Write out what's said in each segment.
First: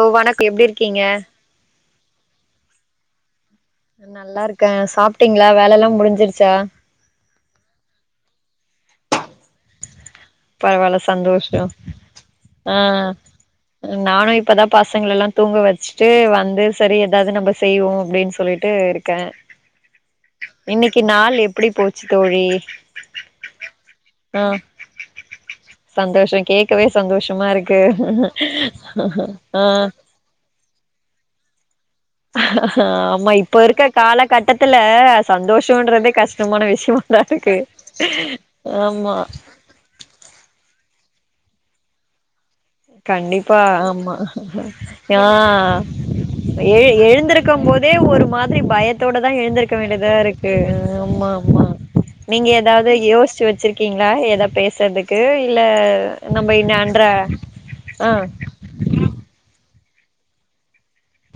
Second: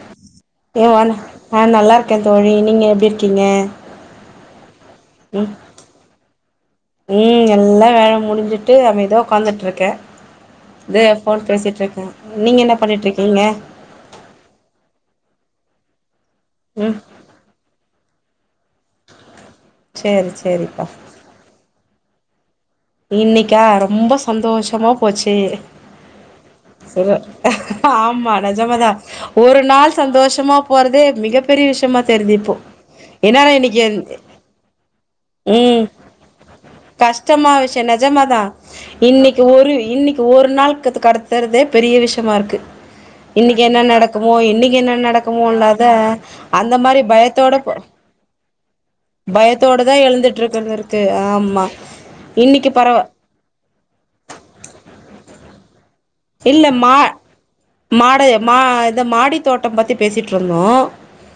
ஆ வணக்க எப்டி இருக்கீங்க அ நல்லாருக்கே தோழி நீங்க எப்டி இருக்கீங்க அ நல்லா இருக்கே சாப்ட்டீங்ளா ம் வேலலா முடிஞ்சிருச்சா ம் எல்லா வேல முடிஞ்சுட்டு அமைதியா ஒக்காந்துட்ருக்கே பரவால்ல எ ஃபோன் சந்தோஷோ பேசிட்ருக்கே நீங்க என்ன பண்ணிட்ருக்கீங்க அ நானு இப்பதா பசங்களலா தூங்க வெச்சுட்டு வந்து செரி ம் எதாவ்து நம்ப செய்வோ அப்டின் சொல்லிட் ட்டு இருக்கே சேரி சேரிப்பா இன்னைக்கு நாள் எப்டி போச்சு தோழி இன்னைக்கா ரொம்ப ஆ சந்தோஷமா போச்சு சந்தோஷோ கேக்கவே செரி சந்தோஷமா இருக்கு ஆமா நெஜமாதா ஒரு ஆ நாள் சந்தோஷமா போறதே மிகப் பெரிய விஷ்யமா தெரிய் ஆமா இப்ப இருக்க காலகட்டத்துல ம் சந்தோஷன்றதே கஷ்டமான விஷ்யோ கஷ்டமா விஷ்ய நெஜமா தா இன்னைக்கு ஒரு இன்னைக்கு ஒரு நாள் கத்து கடத்தற்தே பெரிய விஷ்யமா இருக்கு கண்டிப்பா இன்னைக்கு என்ன ஆமா நடக்குமோ இன்னைக்கு என்ன ஆ நடக்குமோ இல்லாத அந்த மாரி பயத்தோட போறோ வே ஒரு மாதிரி பயத்தோடதா எழுந்திருக்க தான் வேண்டியதா எழுந்துட்டு இருக்கு இருக்கிறது இருக்கு ஆமாம்மா ஆமா நீங்க இன்னைக்கு எதாவ்து பரவ யோசுச்சு வெச்சுருக்கீங்ளா எதா பேசுறதுக்கு இல்ல இந்த மாரி நன்றா மாடு மா இத மாடி தோட்டம் பத்தி பேசிட்ருந்தோ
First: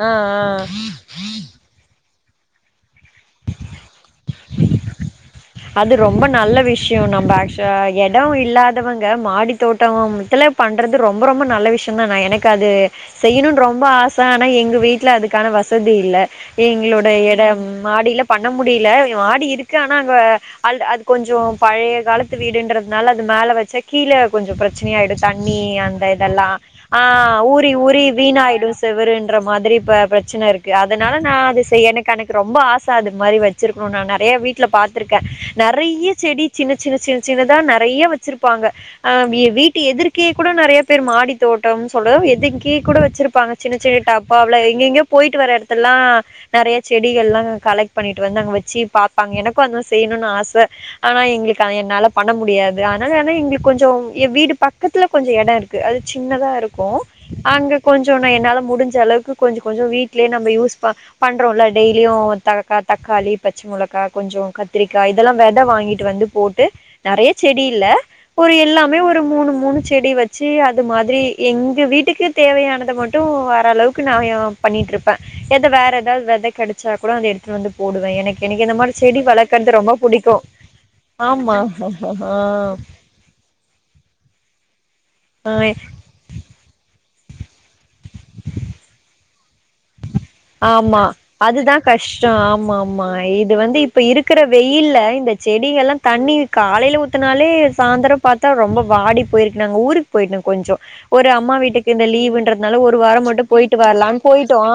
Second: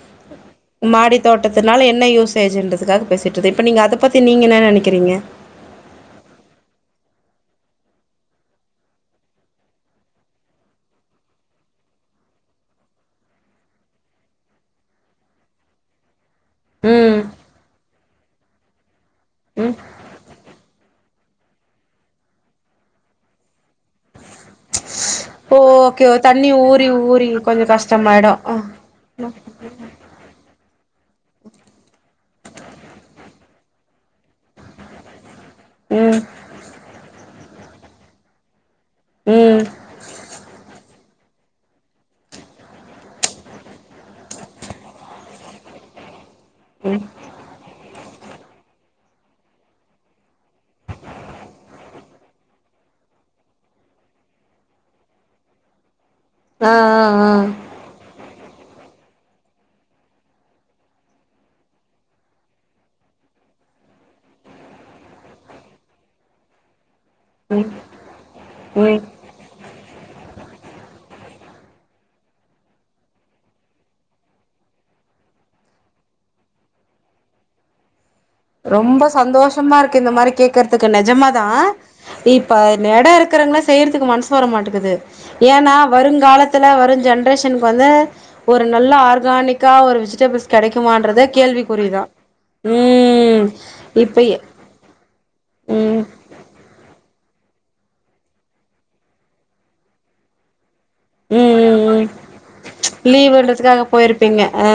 ஆ ஆ மாடி தோட்டத்த த்தனால என்ன யூசேஜுன்றதுக்காக பேசிட்ருந்தோ இப்ப நீங்க அத பத்தி நீங்க என்ன நெனைக்கிறீங்க அது ரொம்ப நல்ல விஷ்ய நம்ப ஆக்சுவலா எடோ இல்லாதவங்க மாடி தோட்டமித்துல பண்றது ரொம்ப ரொம்ப நல்ல விஷ்யந் தா நா எனக்கு அது செய்யணுன் ரொம்ப ஆச ஆனா எங்க வீட்ல அதுக்கான வசதி இல்ல எங்களோட ம் எடம் மாடில பண்ண முடிய்ல மாடி ம் இருக்கு ஆனா அங்க அல் அது கொஞ்ச பழைய காலத்து வீடுன்றதுனால அது மேல வச்சா கீழ கொஞ்ச பிரச்சனயாயிடு தண்ணி அந்த ஓகே இதெல்லா தண்ணி ஊறி ஆ கொஞ்சோ ஊறி ஊறி கஷ்டமாயிடு அ வீணாயிடு செவருன்ற மாதிரி ப பிரச்சன இருக்கு அதனால நா அது செய்ய எனக்கு எனக்கு ரொம்ப ஆச அது மாரி வச் சுருக்கணுனு நா நெறையா வீட்ல பார்த்திருக்கே நெறைய ம் செடி சின்ன சின்ன சின்ன சின்னதா நெறையா வச்சிருப் ப்பாங்க அ எ ம் வீட்டு எதிர்க்கே கூட நெறையா பேரு மாடி தோட்டம்னு சொல்லுவோ எது கீ கூட வெச்சிருப்பாங்க சின்ன சின்ன டப்பாவ்ல எங்கெங்கயோ போயிட்டு வர எடத்தெல்லா நெறைய ம் செடிகள்லா கலெக்ட் பண்ணிட்டு வந்து அங்க வெச்சு பாப்பாங்க எனக்கு அதெல்லா செய்யணுனு ஆச ஆனா எங்களுக்கு என்னால பண்ண முடியாது அதனால ஆனா எங்களுக்கு கொஞ்ச வீடு பக்கத்துல கொஞ்ச எட இருக் கு அது சின்னதா ஆ இருக்கு ஆ ஆ அங்க கொஞ்ச நா என்னால முடிஞ்ச அளவுக்கு கொஞ்ச கொஞ்ச வீட்லே நம்ம யூஸ் ப பண்றோல டெய்லியு தறக்கா தக்காளி பச்ச மொளகா கொஞ்ச கத் த்திரக்கா இதெல்லா வெதை வாங்கிட்டு வந்து போட்டு நெறைய செடி ம் இல்ல ஒரு எல்லாமே ம் ஒரு மூணு மூணு செடி வச் சு அது மாதிரி எங்க வீட்டுக்கு தேவையானது மட்டு வர அளவுக்கு நா எ பண்ணிட்ருப்பே எது வேற எதாவ்து வெத கெடைச்சா கூட எடுத்து வந்து போடுவே எனக்கு எனக்கு இந்த மாரி செடி வளக் க்கமா இருக்கு இந்த மாரி கேக்கற்துக்கு நெஜமா தா ஆ இப்ப எட் இருக்குறங்கலா செய்யற்துக்கு மனசு வரமாட்டுக்குது ஆ ஏனா வருங்காலத் த்துல வரு ஜென்ரேஷனுக்கு வந்து ஒரு நல்ல ஆர்கானிக்கா ஒரு வெஜ் வெஜிடபிள்ஸ் ஆமா கெடைக்குமான்றதே அதுதா கேள்விக்குறிதா கஷ்டோ ஆமா ஆமா ம் இது வந்து இப்ப இருக்குற வெயில்ல இந்த செடிங்கெல்லா ம் தண்ணி காலையில ஊத்துனாலே சாந்தரம் பாத்தா ரொம்ப வாடி போயிருக்கு நாங்க ஊருக்கு போயிட்டோ கொஞ்சோ ஒரு அம்மா ம் ம் வீட்டுக்கு ம் இந்த லீவுன்றதுனால ஒரு வாரோ மட்டு போயிட்டு லீவுன்றதுக்காக வரலான் போயிருப்பீங்க போயிட்டோ அ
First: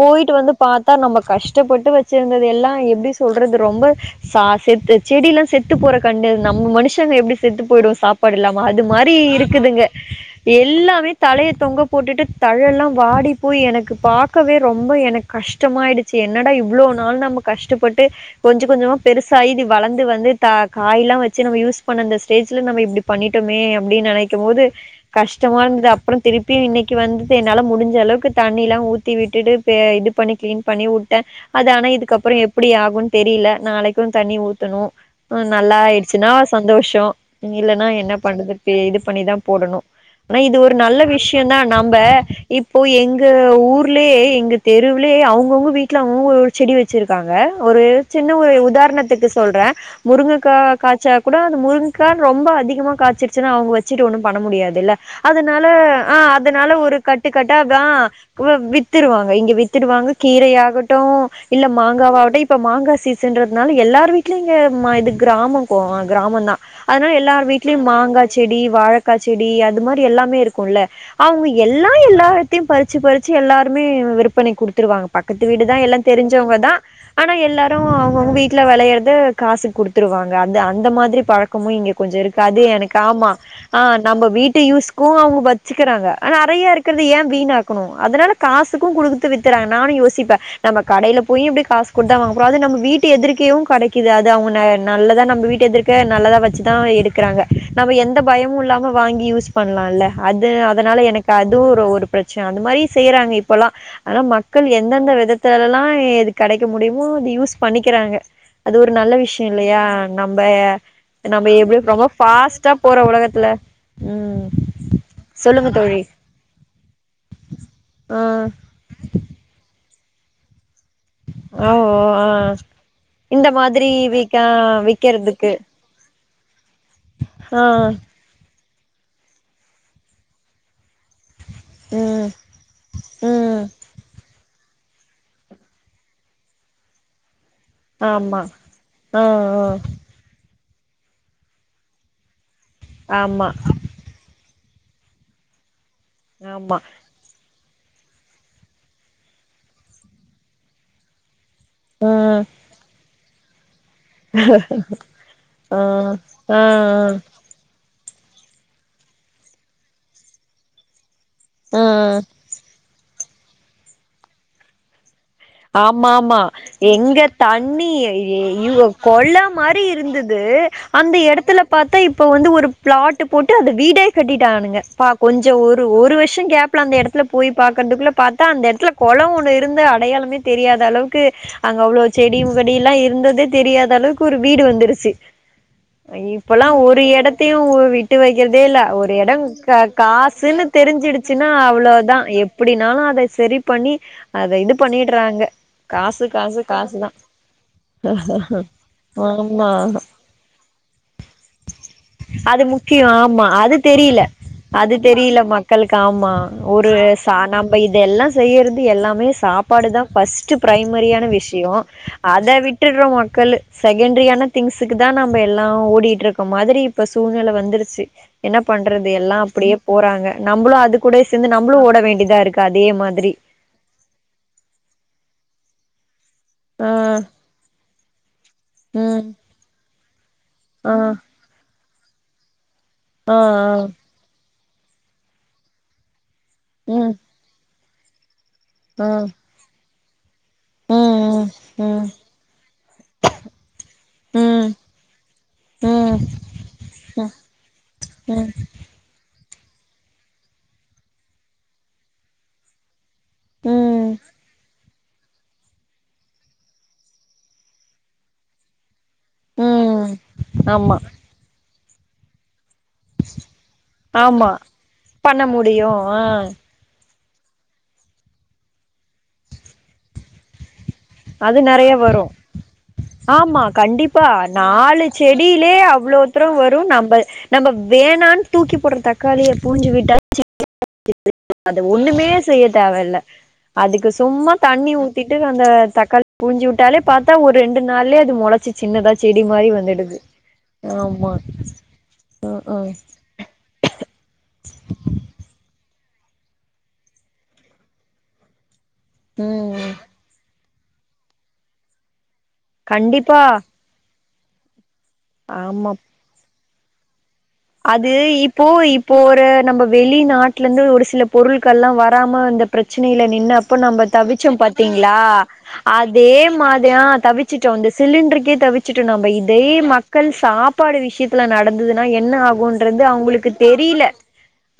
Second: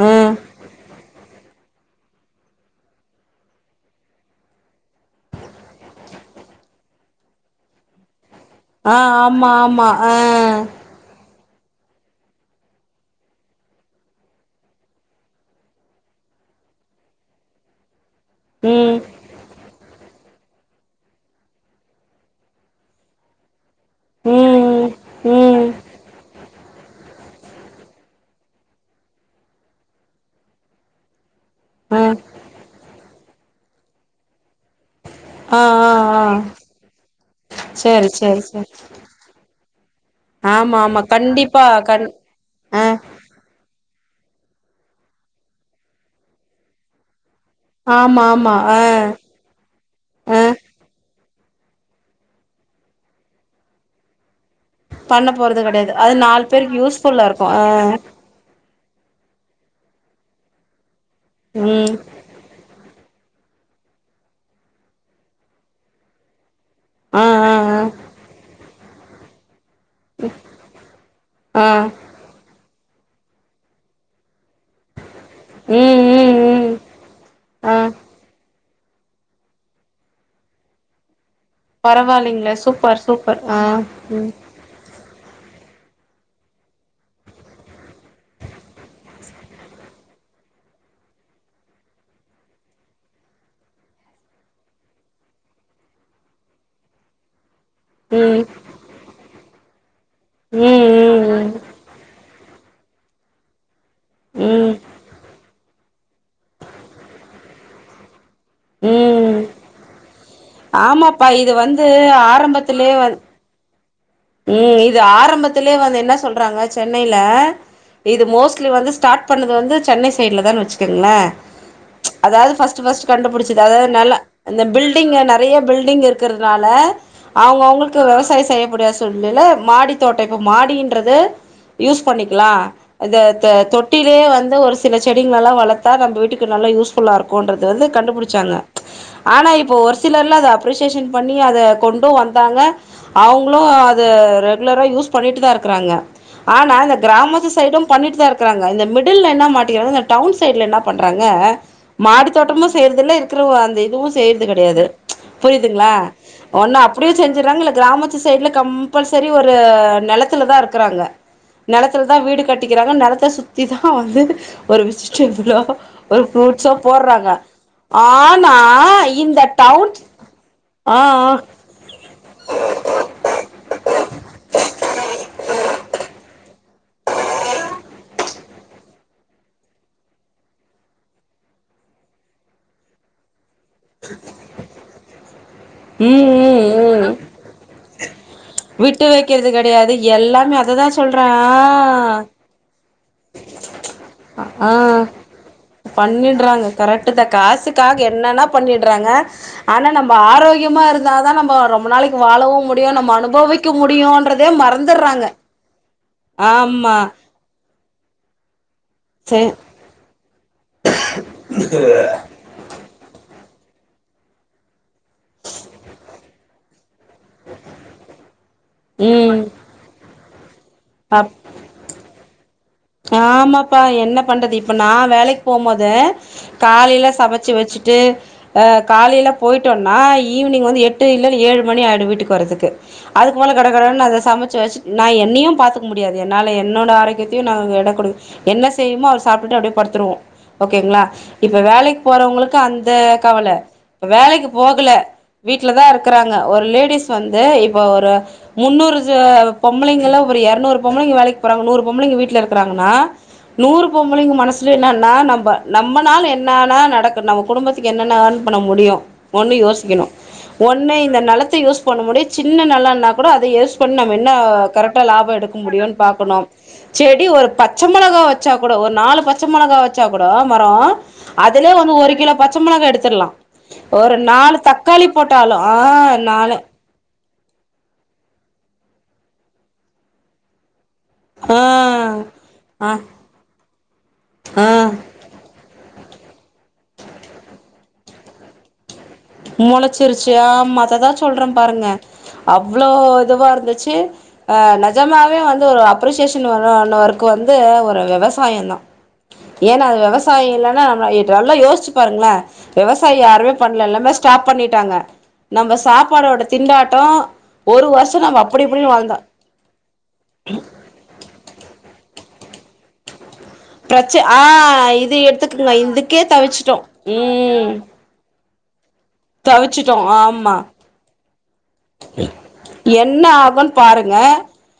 போயிட்டு அ வந்து பாத்தா நம்ம கஷ்டப்பட்டு வச்சிருந்தது எல்லா எப்பிடி சொல்றது ரொம்ப ச செத்து செடில்லா செத்து போற கண்டது நம்ம மனுஷங்க எப்பிடி செத்து போய்டுவோ சாப் பாடுல்லாமா அது ஆ மாரி ஆமா இருக்குதுங்க ஆமா ஆ எல்லாமே தலைய தொங்க போட்டுட்டு தலயெல்லா வாடி போய் எனக்கு பாக்கவே ரொம்பவே எனக்கு கஷ்டமாயிடுச்சு. என்னடா இவ்ளோவு நாள் நம்ம கஷ்டப்பட் டு கொஞ்சோ கொஞ்சமா ம் பெருசாயி இது வளந்து வந்து தா காயெல்லா வச்சு நம்ம யூஸ் பண்ணந்த ஸ்டேஜ்ல நம்ம இப்டி பண்ணிட்டோமே அப்டி நெனைக்கும்போது ம் ம் கஷ்டமாருந்து அப்பறம் திருப்பி இன்னைக்கி வந்து என்னால முடிஞ்சளவுக்கு தண்ணியெல்லா ஊத்தி விட்டுட்டு பே இது பண்ணி கிளீன் பண்ணி உட்டே அது ஆனா ஆ இதுக்கு அப்றோ எப்பிடி ஆகு தெரியல நாளைக்கியு தண்ணி ஊத்தணு அ ஆ ஆ ஆ நல்லாயிடுச்சுன்னா சந்தோஷோ இல்லன்னா சேரி என்ன சேரி பண்றது சேரி இது பண்ணிதா போடணு ஆனா இது ஒரு ஆமா நல்ல ஆமா விஷ்யோ தா கண்டிப்பா நம்ப கண் இப்போ ஆ எங்க ஊர்லயே எங்கு தெருவுலே அவங்கவுங்க வீட்ல அவுங்கவுங்க செடி வச்சிருக்காங்க ஒரு ஆமா சின்ன ஆமா ஆ உதாரணத்துக்கு சொல்றே ஆ முருங்கக்கா காய்ச்சா கூட அந்த முருங்கக்கா ரொம்ப அதிகமா காய்ச்சிருச்சுன்னா அவங்க வச்சிட்டு ஒன்னு பண்ண முடியாதுல பண்ண போறது அதனால கெடையாது அது ஆ நாலு அதனால பேருக்கு ஒரு யூஸ்ஃபுல்லா கட்டு இருக்கு கட்டா ஆ தா உவ வித்துருவாங்க இங்க வித்துருவாங்க கீரலயாகட்டு இல்ல ம் மாங்காவாகட்டு இப் ப மாங்கா சீசன்றதுனால எல்லார் வீட்லயு [unintelligible] இருக்கற இது கிராமம் போவ கிராமம் தா அதனால ஆ எல்லாரு ஆ ஆ வீட்லயு மாங்கா செடி வாழ காய் செடி அது மாரி எல்லாமே இருக்குள்ள அவுங்க ஆ எல்லா எல்லாத்தையு பறிச்சு பறிச்சு எல்லா த்துமே விற்பனைக் குடுத்துருவாங்க பக்கத்து வீடுதா எல்லா ம் ம் தெரிஞ்சவங்க தா ம் ஆனா ஆ எல்லாரு அவுங்கவுங்க வீட்ல வெளையறத காசுக்கு குடுத்துருவாங்க. அது அந்த மாதிரி பழக் க்குமே இங்க கொஞ்சோ பரவாயில்லைங்களே இருக்காது எனக்கு சூப்பர் ஆமா சூப்பர் ஆ நம்ம ம் வீட் ட்டு யூஸ்க்குவாவு வச்சிகிறாங்க ஆனா நறைய இருக்கறது ஏ வீணாக்கணு? அதனால காசுக்கு குடுத்து வித்தறன் நானு யோசிப்பே நம்ம கடையில போய் இப்டி காசு குடுத்தா வாங்க போறோ அது நம்ம வீட்டு எதிரிக்கேவு கடைக்கிது அது அவங்க ந நல்லதா நம்ம வீட்டு எதிர் க நல்லத வச்சுதா எடுக்குறாங்க நம்ம எந்த ம் பயமு இல்லாம வாங்கி யூஸ் பண்லால்ல அது அதனால எனக்கு ம் அது ஒரு ஒரு பிரச் சனை அந்த அது மாரி செய்றாங்க இப்பலா ஆனா மக்கள் ம் ம் எந்தெந்த விதத்துலல்லா எது கெடைக்க முடியுமோ அது யூஸ் பண்ணிக்கிறாங்க. அது ஒரு நல்ல ம் விஷ்யோ ம் இல்லையா? நம்ப ஆமாப்பா நம்ப இது எவளோ வந்து ரொம்ப ஃபாஸ்ட்டா போறோ ஒலகத்துல ஏ இது ஆரம்பத்திலேயே வந்து தோழி என்ன சொல்றாங்க சென்னையில ஆ இது மோஸ்ட்லி வந்து ஸ்டார்ட் பண்ணது வந்து சென்னை சைடில் தா வச்சுக்கேங்ளே ஓ ஆ அதாவது ஃபர்ஸ்ட் ஃபர்ஸ்ட் இந்த கண்டுபிடிச்சது அதாவது மாதிரி நல்லா விக்க இந்த பில்டிங் விக்கிறதுக்கு நறைய பில்டிங் இருக்கறதுனால ஆ அவங்க அவங்களுக்கு விவசாயம் செய்ய க்கூடியா சூல்நெலே மாடி தோட்டோ இப்போ மாடின்றது யூஸ் ம் பண்ணிக்கலா த த ம் தொட்டிலேயே வந்து ஒரு சில செடிங்களெல்லா வளத்தா நம்ம வீட்டுக்கு நல்ல யூஸ்ஃபுல்ல இருக்கு போன்றதுலந்து ஆமா கண்டுபிடிச்சாங்க ஆ ஆனா ஆ இப்போ வருஷ் சிட்டிலல்லா அத அப்ரிசியேஷன் பண்ணி அத கொண்டு வந்தாங்க ஆமா அவங்களு து ரெகுலரா யூஸ் பண்ணிட்டு தா இருக்கறாங்க ஆனா ஆமா இந்த கிராமத்து சைடும் பண்ணிட்டு தான் இருக்குறாங்க இந்த மிடில்ல என்ன மாட்டிக்கிறாங்க இந்த டவுன் சைடுல என்ன பண்றாங்க மாடி ம் தோட்டமும் செய்யறதுல்ல இருக்கிற அந்த இதுவும் செய்றது கெடையாது ஆ புரியுதுங்களா ஆ ஒண்ணு அப்டியும் செஞ்சறாங்க இல்ல கிராமத் த்து சைடுல கம்பள்சரி ஒரு நெலத்துல தா இருக்குறாங்க ஆ நெலத்துல தான் வீடு கட்டிக்கிறாங்க நிலத்த சுத்தி தான் வந்து ஒரு விஷ் ஆமா ஆமா எங்க தண்ணி ஆனா இவ கொள இந்த டவுன் மாதிரிருந்தது து ஆ அந்த ஆ இடத்துல பாத்தா இப்ப வந்து ஒரு ப்ளாட் டு போட்டு அத வீடே கட்டிட்டானுங்கப்பா கொஞ்சோ ஒரு ஒரு வஷ் த்தும் கேப்ல அந்த எடத்துல போய் பாக்கிறதுக்குள்ள பாத்தா அந்த எடத்துல கொளம் ஒண்ணு இருந்த அடையாளமே தெரியாத அளவுக்கு அங்க அவ்ளோ செடி கொடி எல்லா இருந்தது தெரியாத அளவுக்கு ஒரு வீடு வந்துருச்சு ம் ம் இப்பல்லாம் ஒரு ம் இடத்தையும் விட் டு வெக்கிறதேல்ல விட்டு ஒரு எடம் வைக்கிறது கெடையாது எல்லாமே காசுன்னு அததா சொல்றே தெரிஞ்சிடுச்சுன்னா ஆ அவ்ளோதான் எப் அப்படினாலும் அத சரி பண்ணி அத இது பண்ணி பண்ணிடுறாங்க கரெக்ட் தான் காசுக்காக என்னன்னா பண்ணிடுறாங்க ஆனா ஆமா நம்ம ஆரோக்கியமா இருந்தா தா நம்ப ரொம் ரொம்ப நாளைக்கு அது வாழவும் முடியு முக்கியோ நம்ம ஆமா அனுபவிக்க அது தெரியல முடியுன்றதே அது மறந்துடுறாங்க தெரியல மக்களுக்கு ஆமாம் ஒரு ச நம்ம இதெல்லாம் செய்யறதே எல்லாமே சே சாப்பாடு தான் ஃபர்ஸ்ட்டு ப்ரைமரியான விஷ்யோ அத விட்டுடுறோ மக்கள் செகண்டரியான திங்ஸுக்கு தா நம்ம எல்லா ஓடிட்டுருக்க மாதிரி இப்ப சூழ்நிலை வந்துருச்சு என்ன பண்றது எல்லாம் ம் அப்டியே போறாங்க நம்மளும் அது கூட அப் சேந்து நம்ளும் ஓட வேண்டியதா ருக்கு ஆமாப்பா என்ன பண்றது இப்ப நா வேலைக்கு போம் போதே ஆ காலைல சமச்சி வச்சுட்டு ஆ ம் காலைல போயிட்டோம்னா ஈவினிங் வந்து ஆ எட்டு இல்லன்னு ஏழு மணி ஆயிடும் வீட்டுக்கு வர்றதுக்கு ஆ ஆ அதுக்கு மேல கடகடன்னு அத சமச்சு வச்சு நா என்னையு பாத்துக கும் முடியாது என்னால என்னோட ம் ஆரோக்கயதையும் நா எட கொடு என்ன செய்யுமோ ஆ அவர் சாப்ட்டு அப்டியே படுத்துடுவோ ஓகேங்களா ம் இப்ப வேலக்கி ம் போறவங்களுக்கு அந்த கவல இப்ப வேலக்கீ ம் போகல வீட்லதா ம் இருக்கறாங்க ஒரு லேடிஸ் வந்து இப்ப ஒரு ம் முன்னூறு பொம்பளைங்களா ஒரு எரநூறு பொம்பளைங்க வேலக்கீ போறாங்க நூறு பொம்பளைங்க வீட்ல இருக்குறாங்கன்னா நூறு ம் ம் பொம்பளைங்க மனசுல என்னன்னா நம்ப நம்மனால என்னன்னா நடக்கும் நம்ம குடும்பத்துக்கு என்னன்ன யேர்ன் பண்ண முடியு ஒண்ணு யோசிக்கணு ம் ஒண்ணு ஆமா இந்த நெலத்த யூஸ் பண்ண முடிய சின்ன நெலோ நா கூட அத யோஸ் பண்ணி நம்ம என்ன ஆமா கரெக்டா லாபோ பண்ண எடுக்க முடியு முடியும்னு ஆ பாக்கணு செடி ஒரு பச்ச மொளகா வச்சா கூட ஒரு நாலு பச்ச மொளகா வச்சா கூட மரோ அது அதுலே நெறைய வந்து ஒரு வரும் கிலோ பச்ச மொளகா எடுத்துர்லா ஆமா ஒரு கண்டிப்பா நாலு தக்காளி போட்டாலு செடில்லே ஆ அவ்வளோவுத்துரம் நாலு வரும் நம்ம நம்ம வேணான்னு தூக்கி போடுற தக்காளிய பூஞ்சு விட்டாலே செடியா வந்திருது ஆ அத ஒண்ணுமே செய்ய ஆ தேவயில்ல அதுக்கு சும்மா ஆ தண்ணி ஊ ட்டுன்னு அந்த தக்காளி பூஞ்சி விட்டாலே பாத்தா ஒரு ரெண்டு நாளே அது முளச்சி சின்னதா செடி மாரி வந்துடுது முளச்சிருச்சு ஆமா அததான் ஆமா சொல்றேன் பாருங்க ம் அவ்ளோ ம் இதுவா இருந்துச்சு ஆ நெஜமாவே வந்து ஒரு அ அப்ரிசிசேஷன் வர்ற அள ஒர்க்க்கு வந்து ஒரு விவசாயந் தான் ஏன்னா ம் அது விவசாயோ இல்ன்னா நம்ம நல்லா யோசிச்சு பாருங்களேன் விவசாயி கண்டிப்பா யாருமே பண்ண இல்ல எல்லாமே ஸ்டாப் பண்ணிட்டாங்க நம்ம ஆமா சாப்பாடோட திண்டாட்டம் அது இப்போ இப்போ ஒரு நம்ம வெளிநாட்ல இருந்து ஒரு சில பொருட்கள் எல்லா வராம இந்த பிரச்சனையில நின்ன அப் ப நம்ம பிரச்ச ஆ தவிச்சோ இது பா்த்தீங்களா எடுத்துக்குங்க இதுக்கே அதே தவிச்சுட்டோ மாதிரியான் தவிச்சுட்டோ ம் வந்து சிலிண்டருக்கே தவிச்சுட்டு நம்ப இதே தவிச்சுட்டோ மக்கள் ஆமா சாப்பாடு விஷயத்துல நடந்ததுன்னா என்ன ஆ குன்றது என்ன அவங்களுக்கு ஆகுன் தெரியல பாருங்க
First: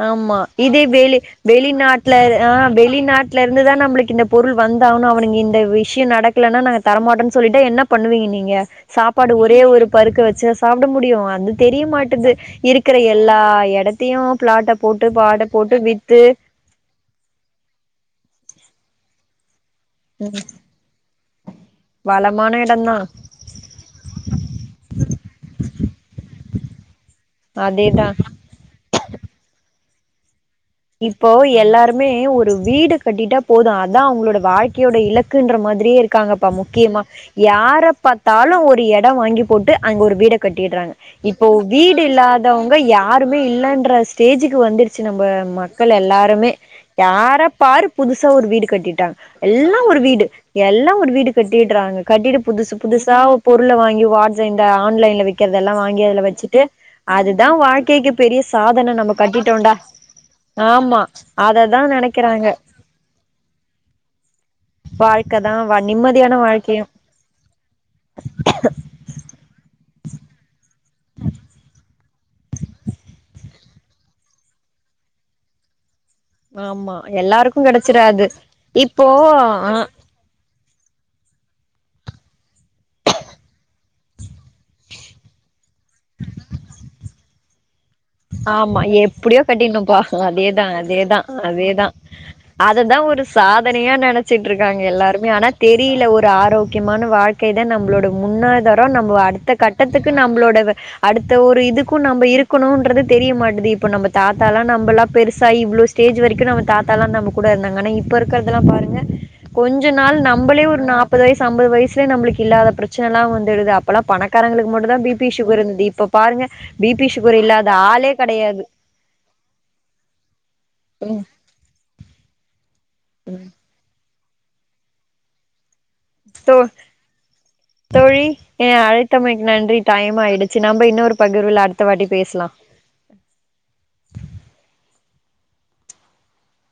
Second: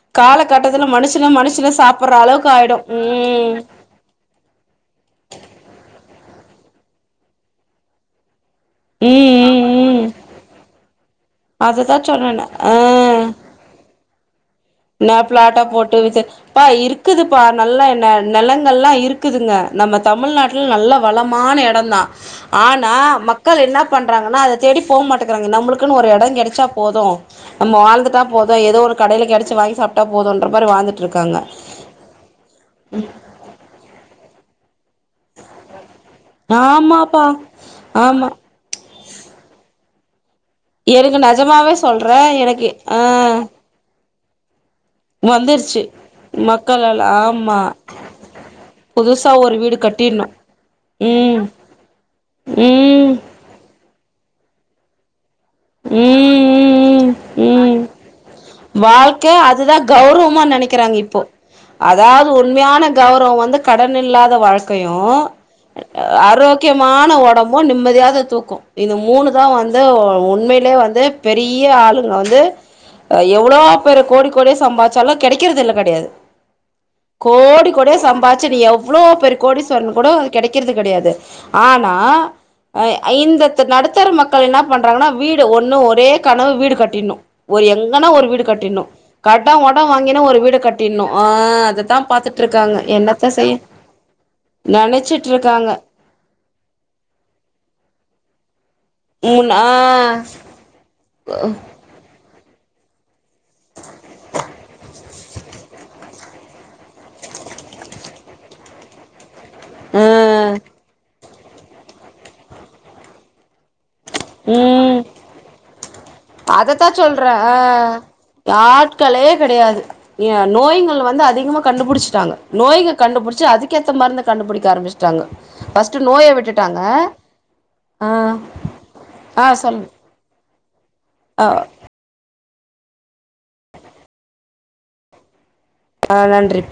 ஆமா இதே காலகட்டத்துல வெளி மனுஷன மனுஷன வெளிநாட்டுல சாப்புட்ற அளவுக்கு ஆ ஆயிடு வெளிநாட்டுல ம் இருந்துதா நம்மளுக்கு இந்த பொருள் வந்தாகன்னு அவனுங்க இந்த விஷ்யோ நடக்கலன்னா நாங்க தரமாட்டோன்னு சொல்லிட்டா என்ன பண்ணுவீங்க நீங்க சாப்பாடு ம் ஒரே ம் ஒரு ம் பருக்க வச்சா சாப்பிட முடியு அது தெரிய அததா மாட்டுது சொன்னனே இருக்கிற எல்லா இடத்தையு பிளாட்ட என்ன பிளாட்டா போட்டு வித்து பா இருக்குதுப்பா நல்ல என் நிலங்கள்லா இருக் குதுங்க நம்ம தமிழ்நாட்ல நல்ல வளமான இடம் தா வளமான ஆனா எடந்தா மக் மக்கள் என்ன பண்ணுறாங்கன்னா அத தேடி போக மாட்டேங்கிறாங்க நம்மளுக்குன்னு ஒரு இடோ கெடச்சா போதும் நம்ம அதேதா வாழ்ந்துட்டா போதும் ஏதோ ஒரு கடையில கிடைச்ச வாங்கி சாப்பிட்டா போதும்ன்ற மாதிரி வாழ்ந்துட் இப்போ எல்லாருமே ஒரு வீடு கட்டிட்டா போது அதா அவங்களோட வாழ்க்கையோட இலக் குன்ற மாதிரியே இருக்காங்கப்பா முக்கியமா ஆமாப்பா யாரை ஆமா பார்த்தாலு ஒரு இடோ எடம் வாங்கி போட்டு அங்க ஒரு வீட கட்டிடுறாங்க எனக்கு இப்போ நெஜமாவே வீடு சொல்றே எனக்கு இல்லாதவங்க ஆ யாருமே இல்லன்ற ஸ்டேஜுக்கு வந்துடுச்சு நம்ம ம வந்துருச்சு மக்கள் எல்லாருமே மக்கள் எல்லா யார ஆமா பாரு புதுசா ஒரு வீடு கட்டிட்டாங்க எல்லா ஒரு வீடு எல்லாம் ஒரு வீடு ம் கட்டிடுறாங்க கட்டிட்டு புதுசு புதுசா ம் பொருளை வாங்கி வாட்ஸ் இந்த ஆன்லைன்ல வி க்கிறதெல்லா ம் வாங்கி அதுல வச்சுட்டு ம் அதுதா ம் ம் வாழ்க்கைக்கு பெரிய சாதனை நம்ம கட்டிட்டோம்டா நிக்கிறாங்க இப்போ அதாவது நெனைக்கிறாங்க உண்மையான கௌரவம் வந்து கடன் இல்லாத வாழ்க்கையு தா நிம்மதியான வாழ் முக்கியமான உடம்பும் நிம்மதியாத தூக்கும் இந்த மூணு தா வந்து ஒ ஒன்னு உண்மையிலே வந்து பெரிய ஆளுங்க வந்து எவ்வளோ பேர் கோடி கோடியே சம்பாச்சாலு கிடைக்கிறது இல்ல கிடையாது ஆமா எல்லாருக்கு கோடி கோடியா கெடச்சிராது சம்பாச்சு நீ எவ்வளோ இப்போ பெரு ஆ கோடிஸ்வரன்னு கூட கெடைக்கிறது கெடையாது ஆனா அ இந்த நடுத்தர மக்கள் என்ன பண்றாங்கன்னா வீடு ஒன்னு ஒரே கனவு வீடு கட்டிடணு ஒரு எங்கன்னா ஒரு வீடு ஆமா கட்டிடணும் எப்டியோ கட உட கட்டிட்னோப்பா வாங்கினா ஒரு வீடு அதேதா கட்டிட்ணும் அ அததா பாத்துட் அததா ஒரு சாதனையா நெனைச்சிட்டு இருக்காங்க எல்லாருமே நெனச்சிட்டு ஆனா இருக்காங்க தெரியல ஒரு ஆரோக் முக்கியமான வாழ்க்கை தா நம்மளோட முன்னாதரம் நம்ம முன் அடுத்த ஆ கட்டத்துக்கு நம்மளோட அடுத்த ஒரு இதுக்கும் நம்ம இருக்கணும்ன்றது தெரிய மாட்டது இப்ப நம்ம தாத்தாலா நம்மளா பெருசாயி இவ்ளோ ஸ்டேஜ் வரைக்கு நம்ம தாத்தாலா நம்ம கூட இருந்தாங்க ஆனா இப்ப இருக்கறதெல்லா பாருங்க கொஞ்ச ஆ நாள் நம்மளே ஒரு நாற்பது வயசு ஐம்பது வயசுலே நம்மளுக்கு இல்லாத பிரச்சனைல்லா வந்துடுது அப் பல்லாம் பணக்காரங்களுக்கு மட்டுந்தா ம் பி பி சுகர் இருந்தது இப்ப பாருங்க பி பி சுகர் இல்லாத அ ஆளே கெடையாது. ஆட்களே கிடையாது நோய்கள் வந்து ம். அதிகமா கண்டுபிடிச்சுட்டாங்க நோய்க கண்டுபிடிச்சு ம். அதுக்கு ஏத்த மருந்த கண்டுபிடிக்க ஆரம்பிச்சுட்டாங்க பஸ்ட் நோய தோ விட்டுட்டாங்க அ ஆ தோழி ஏ அழைத்தமைக்கு ஆ நன்றி சொல்லு டைம் ஆயிடுச்சு நம்ம இன்னொரு பகிர்வுல அடுத்த வாட்டி பேசலா ஆ நன்றி